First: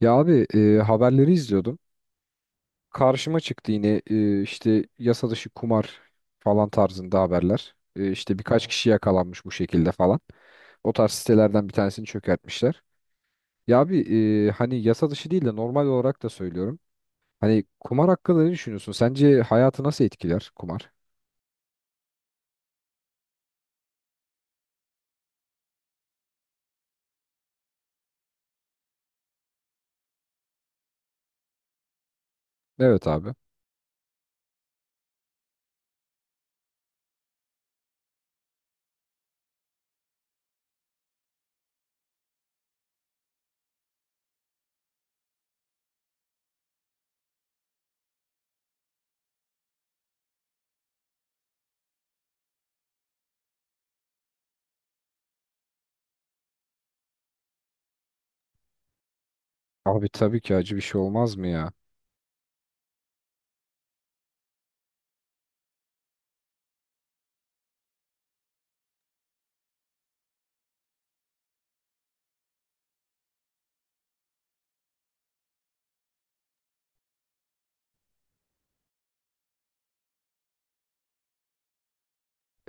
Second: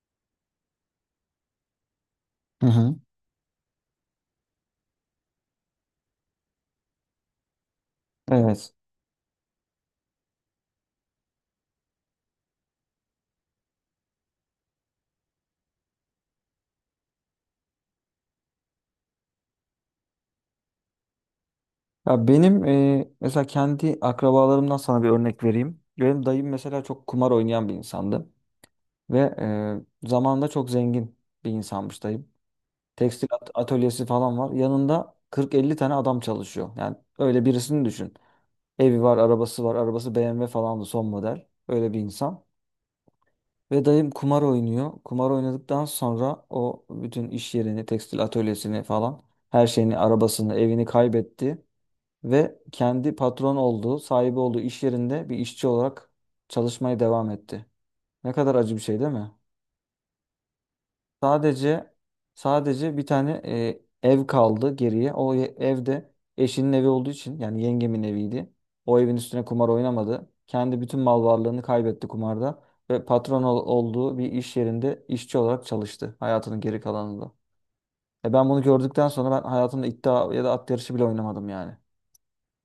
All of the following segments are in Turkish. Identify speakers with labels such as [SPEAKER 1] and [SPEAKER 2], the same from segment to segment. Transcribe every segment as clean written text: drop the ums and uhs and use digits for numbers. [SPEAKER 1] Ya abi, haberleri izliyordum.
[SPEAKER 2] Hı hı.
[SPEAKER 1] Karşıma çıktı yine, işte yasa dışı kumar falan tarzında haberler. E, işte birkaç
[SPEAKER 2] Evet.
[SPEAKER 1] kişi yakalanmış bu şekilde falan. O tarz sitelerden bir tanesini çökertmişler. Ya abi, hani yasa dışı değil de normal olarak da söylüyorum. Hani kumar hakkında ne düşünüyorsun? Sence hayatı nasıl etkiler kumar?
[SPEAKER 2] Ya benim, mesela kendi akrabalarımdan sana bir örnek vereyim. Benim dayım mesela çok kumar oynayan bir insandı ve zamanında çok zengin bir insanmış dayım.
[SPEAKER 1] Evet
[SPEAKER 2] Tekstil
[SPEAKER 1] abi.
[SPEAKER 2] atölyesi falan var. Yanında 40-50 tane adam çalışıyor. Yani öyle birisini düşün. Evi var, arabası var. Arabası BMW falandı son model. Öyle bir insan. Ve dayım kumar oynuyor. Kumar oynadıktan sonra o bütün iş yerini, tekstil atölyesini falan her şeyini, arabasını, evini kaybetti. Ve kendi patron olduğu, sahibi olduğu iş yerinde bir işçi olarak çalışmaya devam etti. Ne kadar acı bir şey değil mi?
[SPEAKER 1] Abi tabii ki acı bir şey olmaz mı ya?
[SPEAKER 2] Sadece sadece bir tane ev kaldı geriye. O ev de eşinin evi olduğu için yani yengemin eviydi. O evin üstüne kumar oynamadı. Kendi bütün mal varlığını kaybetti kumarda ve patron olduğu bir iş yerinde işçi olarak çalıştı hayatının geri kalanında. Ben bunu gördükten sonra ben hayatımda iddia ya da at yarışı bile oynamadım yani.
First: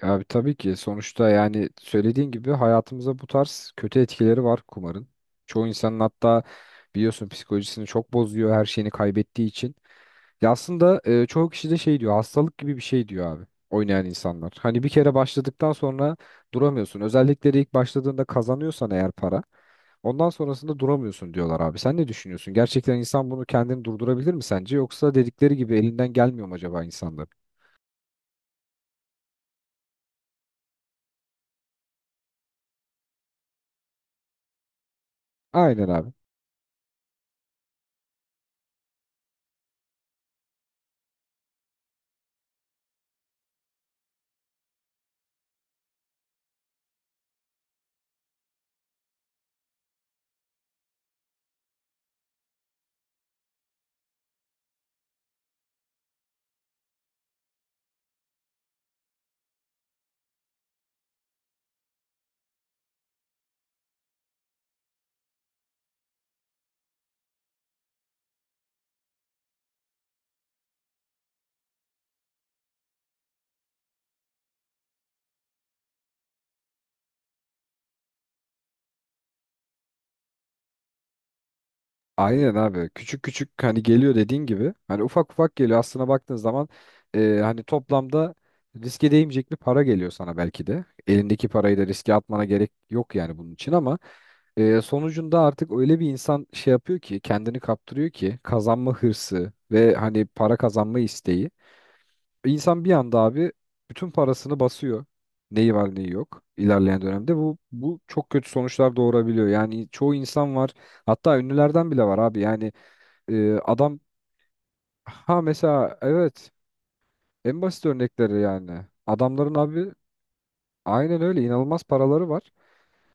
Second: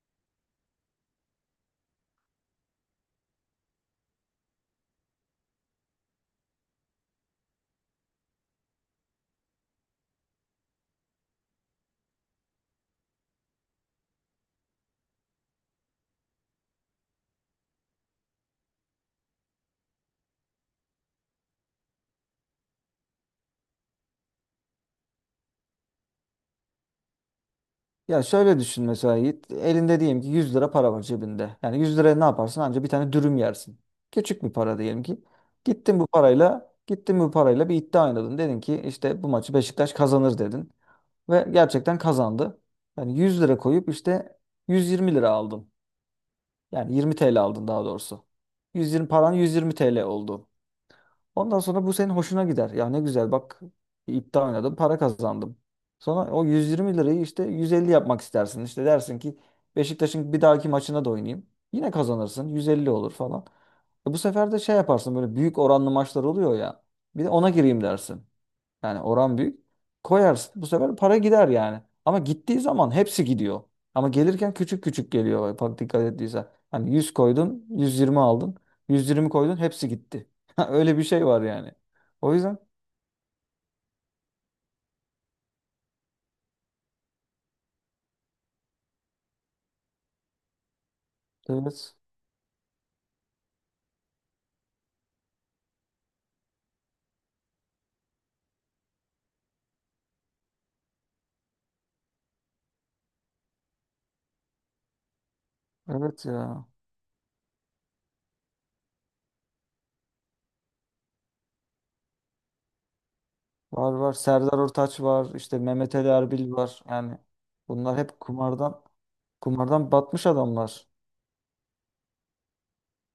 [SPEAKER 1] Abi tabii ki sonuçta yani söylediğin gibi hayatımıza bu tarz kötü etkileri var kumarın. Çoğu insanın hatta biliyorsun psikolojisini çok bozuyor her şeyini kaybettiği için. Ya aslında çoğu kişi de şey diyor, hastalık gibi bir şey diyor abi oynayan insanlar. Hani bir kere başladıktan sonra duramıyorsun. Özellikle de ilk başladığında kazanıyorsan eğer para, ondan sonrasında duramıyorsun diyorlar abi. Sen ne düşünüyorsun? Gerçekten insan bunu kendini durdurabilir mi sence? Yoksa dedikleri gibi elinden gelmiyor mu acaba insanların?
[SPEAKER 2] Ya şöyle düşün mesela Yiğit. Elinde diyelim ki 100 lira para var cebinde. Yani 100 liraya ne yaparsın? Anca bir tane dürüm yersin. Küçük bir para diyelim ki.
[SPEAKER 1] Aynen
[SPEAKER 2] Gittin bu
[SPEAKER 1] abi.
[SPEAKER 2] parayla, gittin bu parayla bir iddia oynadın. Dedin ki işte bu maçı Beşiktaş kazanır dedin. Ve gerçekten kazandı. Yani 100 lira koyup işte 120 lira aldın. Yani 20 TL aldın daha doğrusu. 120 paran 120 TL oldu. Ondan sonra bu senin hoşuna gider. Ya ne güzel bak, iddia oynadım, para kazandım. Sonra o 120 lirayı işte 150 yapmak istersin. İşte dersin ki Beşiktaş'ın bir dahaki maçına da oynayayım. Yine kazanırsın. 150 olur falan. Bu sefer de şey yaparsın, böyle büyük oranlı maçlar oluyor ya. Bir de ona gireyim dersin. Yani oran büyük. Koyarsın. Bu sefer para gider yani. Ama gittiği zaman hepsi gidiyor. Ama gelirken küçük küçük geliyor. Bak, dikkat ettiysen. Hani 100 koydun, 120 aldın. 120 koydun, hepsi gitti. Öyle bir şey var yani. O
[SPEAKER 1] Aynen
[SPEAKER 2] yüzden,
[SPEAKER 1] abi. Küçük küçük hani geliyor dediğin gibi. Hani ufak ufak geliyor. Aslına baktığın zaman hani toplamda riske değmeyecek bir para geliyor sana belki de. Elindeki parayı da
[SPEAKER 2] evet.
[SPEAKER 1] riske atmana gerek yok yani bunun için ama sonucunda artık öyle bir insan şey yapıyor ki, kendini kaptırıyor ki kazanma hırsı ve hani para kazanma isteği. İnsan bir anda abi bütün parasını basıyor. Neyi var neyi
[SPEAKER 2] Evet
[SPEAKER 1] yok
[SPEAKER 2] ya.
[SPEAKER 1] ilerleyen dönemde bu çok kötü sonuçlar doğurabiliyor. Yani çoğu insan var, hatta ünlülerden bile var abi yani,
[SPEAKER 2] Var
[SPEAKER 1] adam,
[SPEAKER 2] var. Serdar Ortaç var.
[SPEAKER 1] ha
[SPEAKER 2] İşte Mehmet
[SPEAKER 1] mesela
[SPEAKER 2] Ali
[SPEAKER 1] evet,
[SPEAKER 2] Erbil var. Yani
[SPEAKER 1] en basit
[SPEAKER 2] bunlar hep
[SPEAKER 1] örnekleri
[SPEAKER 2] kumardan
[SPEAKER 1] yani. Adamların abi
[SPEAKER 2] kumardan batmış adamlar.
[SPEAKER 1] aynen öyle inanılmaz paraları var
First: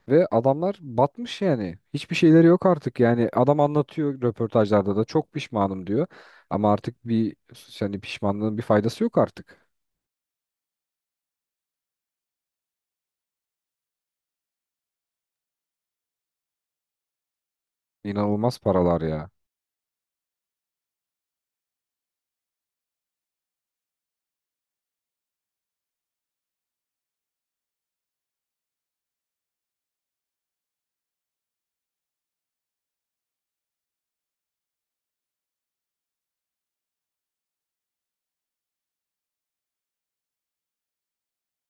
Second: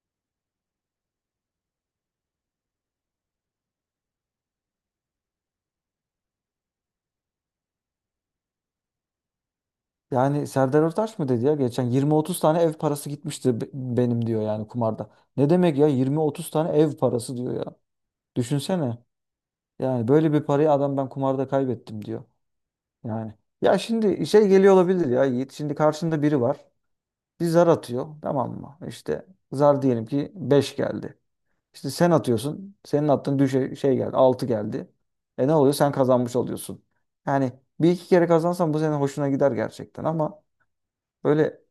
[SPEAKER 1] ve adamlar batmış yani. Hiçbir şeyleri yok artık. Yani adam anlatıyor röportajlarda da, çok pişmanım diyor. Ama artık bir, yani pişmanlığın bir faydası yok artık.
[SPEAKER 2] Yani Serdar Ortaç mı dedi ya, geçen 20-30 tane ev parası gitmişti benim diyor yani kumarda. Ne demek ya 20-30 tane ev parası diyor ya.
[SPEAKER 1] İnanılmaz
[SPEAKER 2] Düşünsene.
[SPEAKER 1] paralar ya.
[SPEAKER 2] Yani böyle bir parayı adam ben kumarda kaybettim diyor. Yani ya şimdi şey geliyor olabilir ya Yiğit. Şimdi karşında biri var. Bir zar atıyor tamam mı? İşte zar diyelim ki 5 geldi. İşte sen atıyorsun. Senin attığın düşe şey geldi, altı geldi. Ne oluyor? Sen kazanmış oluyorsun. Yani bir iki kere kazansan bu senin hoşuna gider gerçekten, ama böyle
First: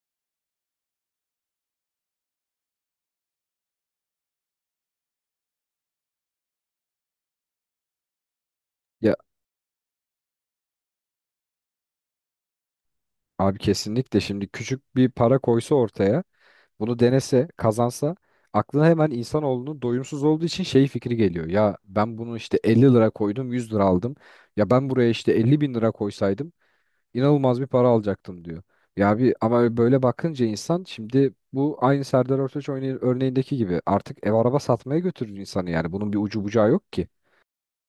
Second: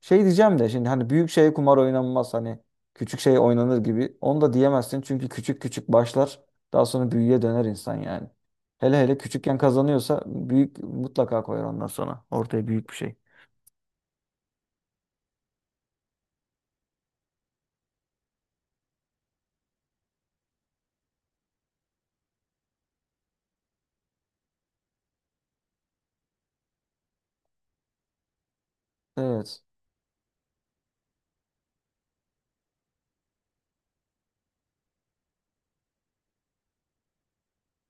[SPEAKER 2] şey diyeceğim de şimdi, hani büyük şeye kumar oynanmaz, hani küçük şey oynanır gibi. Onu da diyemezsin çünkü küçük küçük başlar, daha sonra büyüye döner insan yani. Hele
[SPEAKER 1] Ya
[SPEAKER 2] hele küçükken kazanıyorsa büyük mutlaka koyar ondan sonra ortaya büyük bir şey.
[SPEAKER 1] abi kesinlikle, şimdi küçük bir para koysa ortaya, bunu denese, kazansa aklına hemen, insanoğlunun doyumsuz olduğu için, şey fikri geliyor. Ya ben bunu işte 50 lira koydum, 100 lira aldım. Ya ben buraya işte 50 bin lira koysaydım inanılmaz bir para alacaktım diyor. Ya bir
[SPEAKER 2] Evet.
[SPEAKER 1] ama böyle bakınca insan, şimdi bu aynı Serdar Ortaç örneğindeki gibi artık ev araba satmaya götürür insanı yani. Bunun bir ucu bucağı yok ki.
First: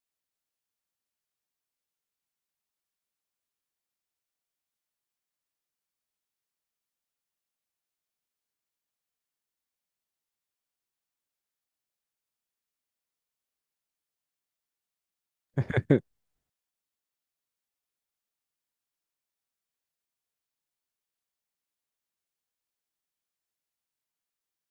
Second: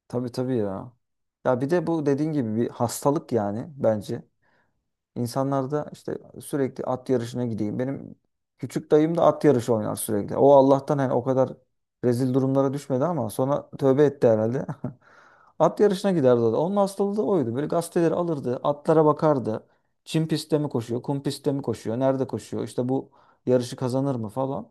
[SPEAKER 2] Tabii tabii ya. Ya bir de bu dediğin gibi bir hastalık yani bence. İnsanlar da işte sürekli at yarışına gideyim. Benim küçük dayım da at yarışı oynar sürekli. O Allah'tan hani o kadar rezil durumlara düşmedi ama sonra tövbe etti herhalde. At yarışına giderdi o da. Onun hastalığı da oydu. Böyle gazeteleri alırdı, atlara bakardı. Çim pistte mi koşuyor, kum pistte mi koşuyor, nerede koşuyor? İşte bu yarışı kazanır mı falan.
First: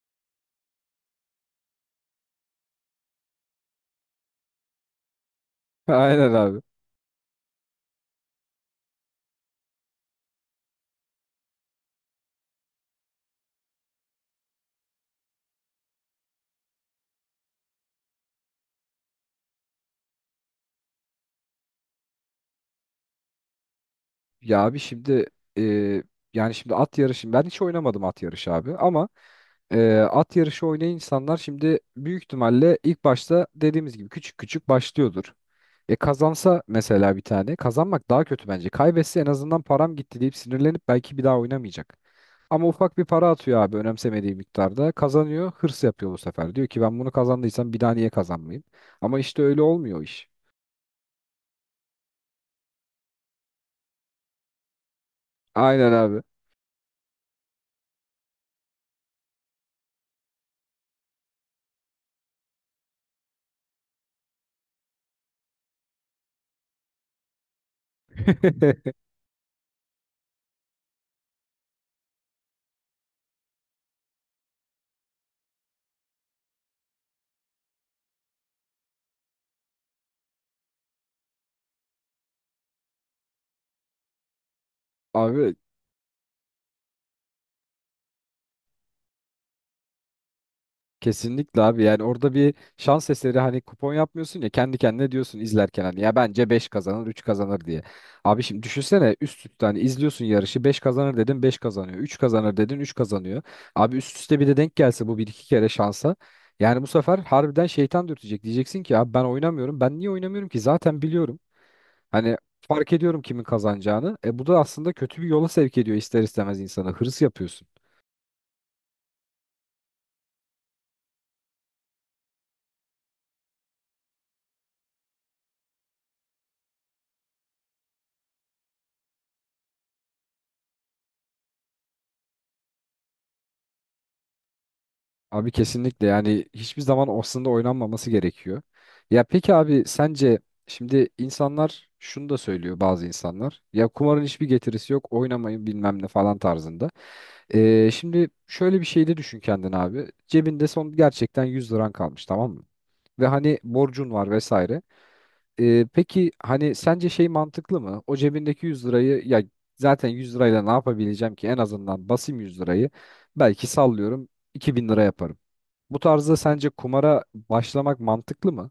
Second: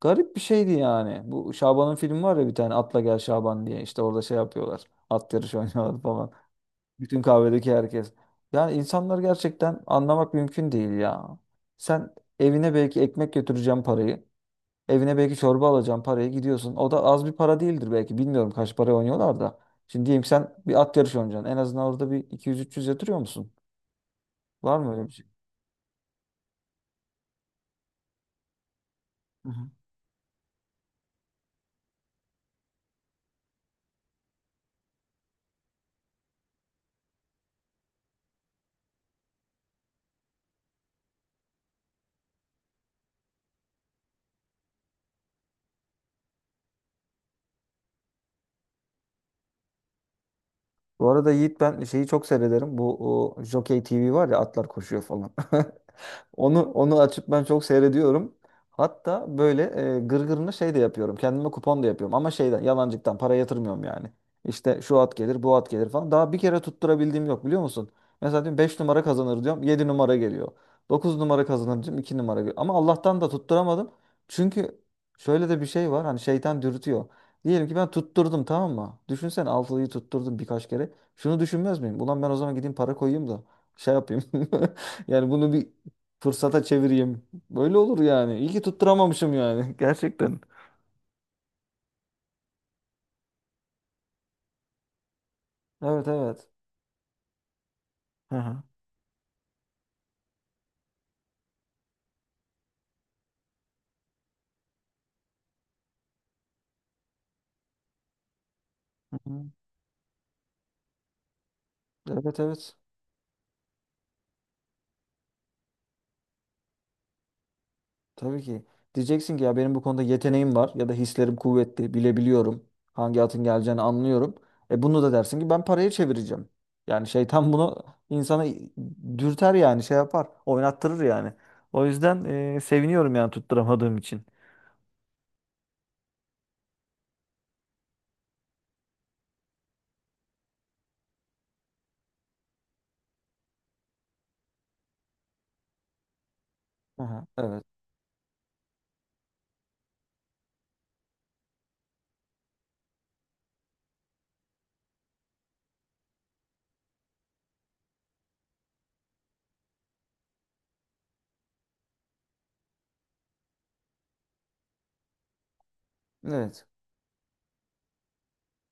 [SPEAKER 2] Garip bir şeydi yani. Bu Şaban'ın filmi var ya, bir tane Atla Gel Şaban diye. İşte orada şey yapıyorlar. At yarışı oynuyorlar falan.
[SPEAKER 1] Aynen abi.
[SPEAKER 2] Bütün kahvedeki herkes. Yani insanlar gerçekten anlamak mümkün değil ya. Sen evine belki ekmek götüreceğim parayı. Evine belki çorba alacağım parayı gidiyorsun. O da az bir para değildir belki. Bilmiyorum kaç para oynuyorlar da. Şimdi diyeyim sen bir at yarışı oynayacaksın. En azından orada bir 200, 300 yatırıyor musun?
[SPEAKER 1] Ya
[SPEAKER 2] Var
[SPEAKER 1] abi
[SPEAKER 2] mı öyle bir şey?
[SPEAKER 1] şimdi e, yani şimdi at yarışı, ben hiç oynamadım at yarışı abi ama
[SPEAKER 2] Hı hı.
[SPEAKER 1] at yarışı oynayan insanlar şimdi büyük ihtimalle ilk başta dediğimiz gibi küçük küçük başlıyordur. E kazansa mesela, bir tane kazanmak daha kötü bence. Kaybetse en azından param gitti deyip sinirlenip belki bir daha oynamayacak. Ama ufak bir para atıyor abi önemsemediği miktarda. Kazanıyor, hırs yapıyor bu sefer. Diyor ki ben bunu kazandıysam bir daha niye kazanmayayım? Ama işte öyle olmuyor o iş.
[SPEAKER 2] Bu arada Yiğit, ben şeyi çok seyrederim. Bu Jockey TV var ya, atlar koşuyor falan.
[SPEAKER 1] Aynen abi.
[SPEAKER 2] Onu açıp ben çok seyrediyorum. Hatta böyle, gırgırını şey de yapıyorum. Kendime kupon da yapıyorum. Ama şeyden yalancıktan para yatırmıyorum yani. İşte şu at gelir, bu at gelir falan. Daha bir kere tutturabildiğim yok, biliyor musun? Mesela diyorum 5 numara kazanır diyorum. Yedi numara geliyor. Dokuz numara kazanır diyorum. İki numara geliyor. Ama Allah'tan da tutturamadım. Çünkü şöyle de bir şey var. Hani şeytan dürtüyor. Diyelim ki ben tutturdum tamam mı? Düşünsene, altılıyı tutturdum birkaç kere. Şunu düşünmez miyim? Ulan ben o zaman gideyim para koyayım da şey yapayım. Yani bunu
[SPEAKER 1] Abi
[SPEAKER 2] bir fırsata çevireyim. Böyle olur yani. İyi ki tutturamamışım yani. Gerçekten.
[SPEAKER 1] kesinlikle abi, yani orada bir şans eseri hani kupon yapmıyorsun ya, kendi kendine diyorsun izlerken hani,
[SPEAKER 2] Evet
[SPEAKER 1] ya
[SPEAKER 2] evet.
[SPEAKER 1] bence 5 kazanır, 3 kazanır diye.
[SPEAKER 2] Hı
[SPEAKER 1] Abi
[SPEAKER 2] hı.
[SPEAKER 1] şimdi düşünsene üst üste hani izliyorsun yarışı, 5 kazanır dedin 5 kazanıyor, 3 kazanır dedin 3 kazanıyor. Abi üst üste bir de denk gelse bu bir iki kere şansa, yani bu sefer harbiden şeytan dürtecek, diyeceksin ki abi
[SPEAKER 2] Hı
[SPEAKER 1] ben
[SPEAKER 2] hı.
[SPEAKER 1] oynamıyorum, ben niye oynamıyorum ki zaten biliyorum hani,
[SPEAKER 2] Evet evet.
[SPEAKER 1] fark ediyorum kimin kazanacağını. E bu da aslında kötü bir yola sevk ediyor ister istemez insana, hırs yapıyorsun.
[SPEAKER 2] Tabii ki. Diyeceksin ki ya benim bu konuda yeteneğim var ya da hislerim kuvvetli. Bilebiliyorum. Hangi atın geleceğini anlıyorum. Bunu da dersin ki ben paraya çevireceğim. Yani şeytan bunu insana dürter yani şey yapar. Oynattırır yani. O yüzden, seviniyorum yani tutturamadığım için.
[SPEAKER 1] Abi kesinlikle, yani hiçbir zaman aslında oynanmaması gerekiyor. Ya peki abi, sence şimdi insanlar şunu da söylüyor bazı insanlar. Ya kumarın hiçbir getirisi yok, oynamayın bilmem ne falan tarzında.
[SPEAKER 2] Aha, evet.
[SPEAKER 1] Şimdi şöyle bir şey de düşün kendin abi. Cebinde son gerçekten 100 liran kalmış, tamam mı? Ve hani borcun var vesaire. Peki hani sence şey mantıklı mı? O cebindeki 100 lirayı, ya zaten 100 lirayla ne yapabileceğim ki? En azından basayım 100 lirayı. Belki sallıyorum 2.000 lira yaparım. Bu tarzda
[SPEAKER 2] Evet.
[SPEAKER 1] sence kumara başlamak mantıklı mı?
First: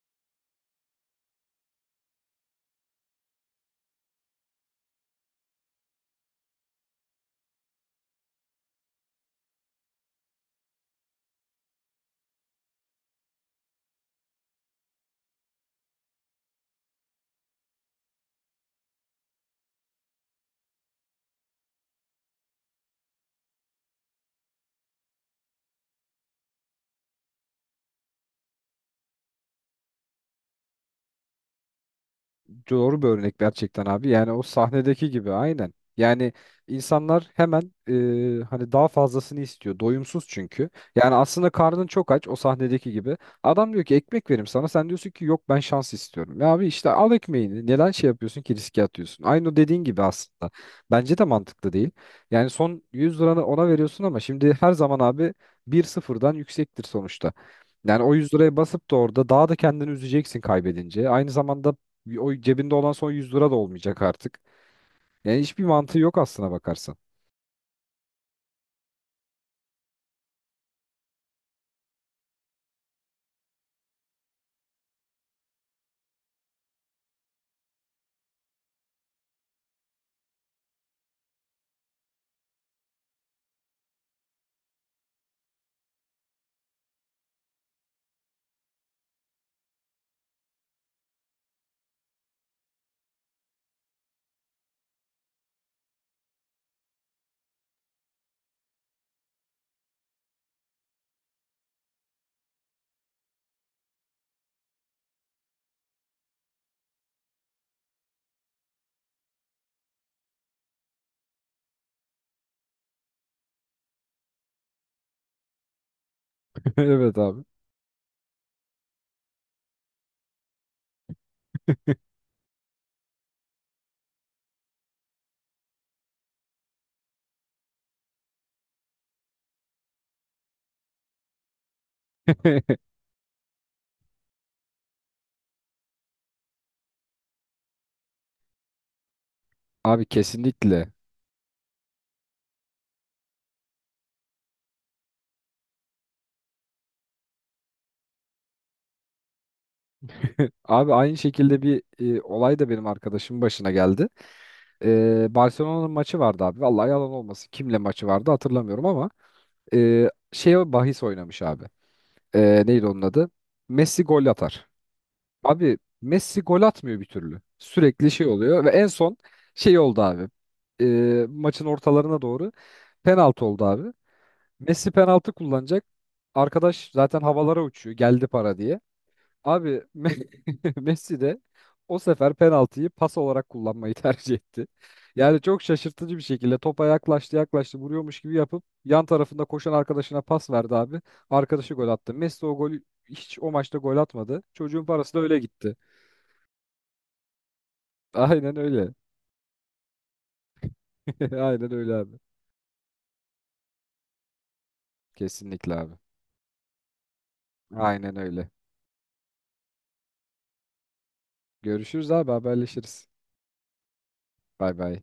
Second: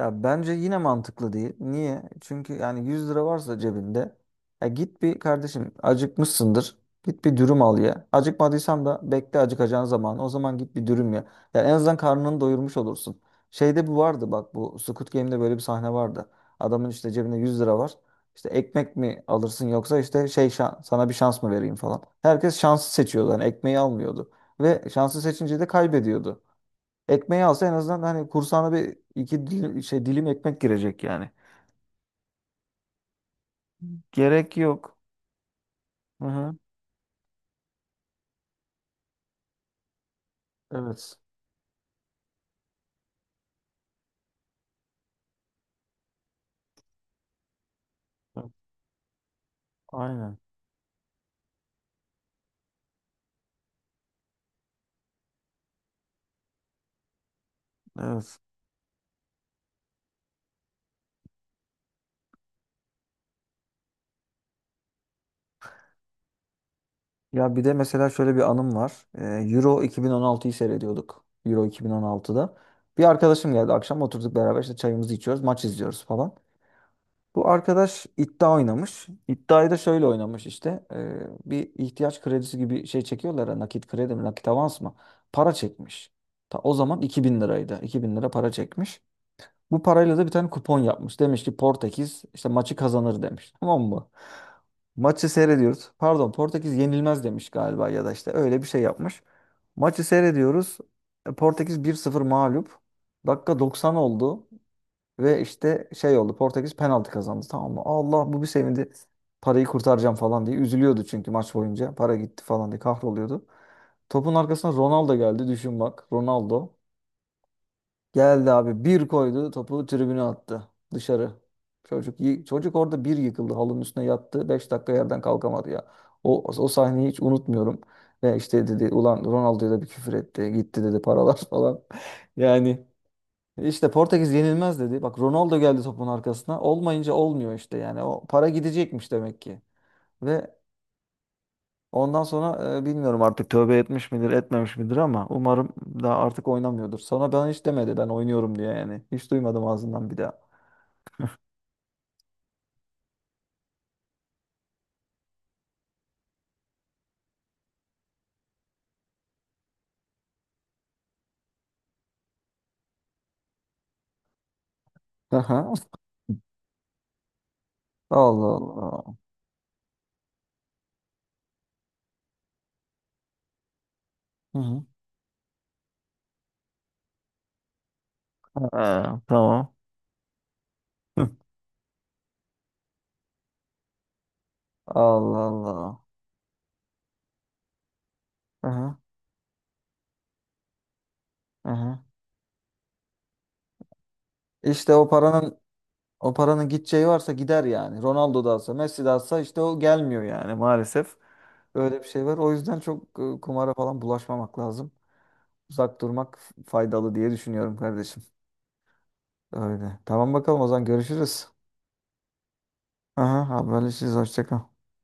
[SPEAKER 2] Ya bence yine mantıklı değil. Niye? Çünkü yani 100 lira varsa cebinde, ya git bir kardeşim, acıkmışsındır. Git bir dürüm al ye. Acıkmadıysan da bekle acıkacağın zaman. O zaman git bir dürüm ye. Ya en azından karnını doyurmuş olursun. Şeyde bu vardı bak, bu Squid Game'de böyle bir sahne vardı. Adamın işte cebinde 100 lira var. İşte ekmek mi alırsın yoksa işte şey sana bir şans mı vereyim falan. Herkes şansı seçiyordu. Yani ekmeği almıyordu. Ve şansı seçince de kaybediyordu. Ekmeği alsa en azından hani kursağına bir iki dilim, şey, dilim ekmek girecek yani.
[SPEAKER 1] Doğru bir örnek gerçekten abi. Yani o
[SPEAKER 2] Gerek yok.
[SPEAKER 1] sahnedeki gibi aynen.
[SPEAKER 2] Hı
[SPEAKER 1] Yani
[SPEAKER 2] hı.
[SPEAKER 1] insanlar hemen hani daha fazlasını istiyor. Doyumsuz çünkü. Yani
[SPEAKER 2] Evet.
[SPEAKER 1] aslında karnın çok aç o sahnedeki gibi. Adam diyor ki ekmek verim sana. Sen diyorsun ki yok, ben şans istiyorum. Ya abi işte al ekmeğini. Neden şey yapıyorsun
[SPEAKER 2] Evet.
[SPEAKER 1] ki, riske atıyorsun? Aynı o dediğin gibi
[SPEAKER 2] Aynen.
[SPEAKER 1] aslında. Bence de mantıklı değil. Yani son 100 liranı ona veriyorsun ama şimdi her zaman abi bir sıfırdan yüksektir sonuçta. Yani o 100
[SPEAKER 2] Evet.
[SPEAKER 1] liraya basıp da orada daha da kendini üzeceksin kaybedince. Aynı zamanda o cebinde olan son 100 lira da olmayacak artık. Yani hiçbir mantığı yok aslına bakarsan.
[SPEAKER 2] Ya bir de mesela şöyle bir anım var. Euro 2016'yı seyrediyorduk. Euro 2016'da. Bir arkadaşım geldi akşam oturduk beraber işte çayımızı içiyoruz, maç izliyoruz falan. Bu arkadaş iddia oynamış. İddiayı da şöyle oynamış işte. Bir ihtiyaç kredisi gibi şey çekiyorlar ya, nakit kredi mi, nakit avans mı? Para çekmiş. Ta o zaman 2000 liraydı. 2000 lira para çekmiş. Bu parayla da bir tane kupon yapmış. Demiş ki Portekiz işte maçı kazanır demiş. Tamam mı? Maçı seyrediyoruz. Pardon, Portekiz yenilmez demiş galiba, ya da işte öyle bir şey yapmış. Maçı seyrediyoruz. Portekiz 1-0 mağlup. Dakika 90 oldu ve işte şey oldu. Portekiz penaltı kazandı tamam mı? Allah bu bir sevindi. Parayı kurtaracağım falan diye üzülüyordu çünkü maç boyunca. Para gitti falan diye kahroluyordu. Topun arkasına Ronaldo geldi, düşün bak. Ronaldo.
[SPEAKER 1] Evet abi.
[SPEAKER 2] Geldi abi bir koydu, topu tribüne attı dışarı. Çocuk orada bir yıkıldı, halının üstüne yattı. 5 dakika yerden kalkamadı ya. O sahneyi hiç unutmuyorum. Ve işte dedi, ulan Ronaldo'ya da bir küfür etti. Gitti dedi paralar falan. Yani işte Portekiz yenilmez dedi. Bak Ronaldo geldi topun arkasına. Olmayınca olmuyor işte yani. O para gidecekmiş demek ki.
[SPEAKER 1] Abi
[SPEAKER 2] Ve
[SPEAKER 1] kesinlikle.
[SPEAKER 2] ondan sonra, bilmiyorum artık tövbe etmiş midir etmemiş midir ama umarım daha artık oynamıyordur. Sonra ben hiç demedi ben oynuyorum diye yani. Hiç duymadım ağzından bir daha.
[SPEAKER 1] Abi aynı şekilde bir olay da benim arkadaşımın başına geldi. Barcelona'nın maçı vardı abi. Vallahi yalan olmasın. Kimle maçı vardı hatırlamıyorum ama şey bahis oynamış abi. Neydi onun adı? Messi gol atar.
[SPEAKER 2] Aha.
[SPEAKER 1] Abi Messi gol atmıyor bir türlü. Sürekli şey
[SPEAKER 2] Allah
[SPEAKER 1] oluyor ve en
[SPEAKER 2] Allah.
[SPEAKER 1] son şey oldu abi. E, maçın ortalarına doğru penaltı oldu abi.
[SPEAKER 2] Hı hı.
[SPEAKER 1] Messi penaltı kullanacak. Arkadaş zaten havalara uçuyor. Geldi para diye.
[SPEAKER 2] Ha, tamam.
[SPEAKER 1] Abi Messi
[SPEAKER 2] Hı.
[SPEAKER 1] de o sefer penaltıyı pas olarak kullanmayı tercih etti. Yani
[SPEAKER 2] Allah
[SPEAKER 1] çok
[SPEAKER 2] Allah.
[SPEAKER 1] şaşırtıcı bir şekilde topa yaklaştı yaklaştı, vuruyormuş gibi yapıp
[SPEAKER 2] Aha,
[SPEAKER 1] yan tarafında koşan arkadaşına pas verdi abi. Arkadaşı gol
[SPEAKER 2] aha.
[SPEAKER 1] attı. Messi o golü hiç o maçta gol atmadı. Çocuğun
[SPEAKER 2] İşte o
[SPEAKER 1] parası da öyle
[SPEAKER 2] paranın
[SPEAKER 1] gitti.
[SPEAKER 2] o paranın gideceği varsa gider yani. Ronaldo da
[SPEAKER 1] Aynen
[SPEAKER 2] alsa,
[SPEAKER 1] öyle.
[SPEAKER 2] Messi de alsa işte o gelmiyor yani, maalesef.
[SPEAKER 1] Aynen öyle
[SPEAKER 2] Öyle bir
[SPEAKER 1] abi.
[SPEAKER 2] şey var. O yüzden çok, kumara falan bulaşmamak lazım.
[SPEAKER 1] Kesinlikle abi.
[SPEAKER 2] Uzak durmak faydalı diye düşünüyorum
[SPEAKER 1] Aynen
[SPEAKER 2] kardeşim.
[SPEAKER 1] öyle.
[SPEAKER 2] Öyle. Tamam bakalım, o zaman görüşürüz.
[SPEAKER 1] Görüşürüz abi, haberleşiriz.
[SPEAKER 2] Aha, haberleşiriz. Hoşça kal.
[SPEAKER 1] Bay bay.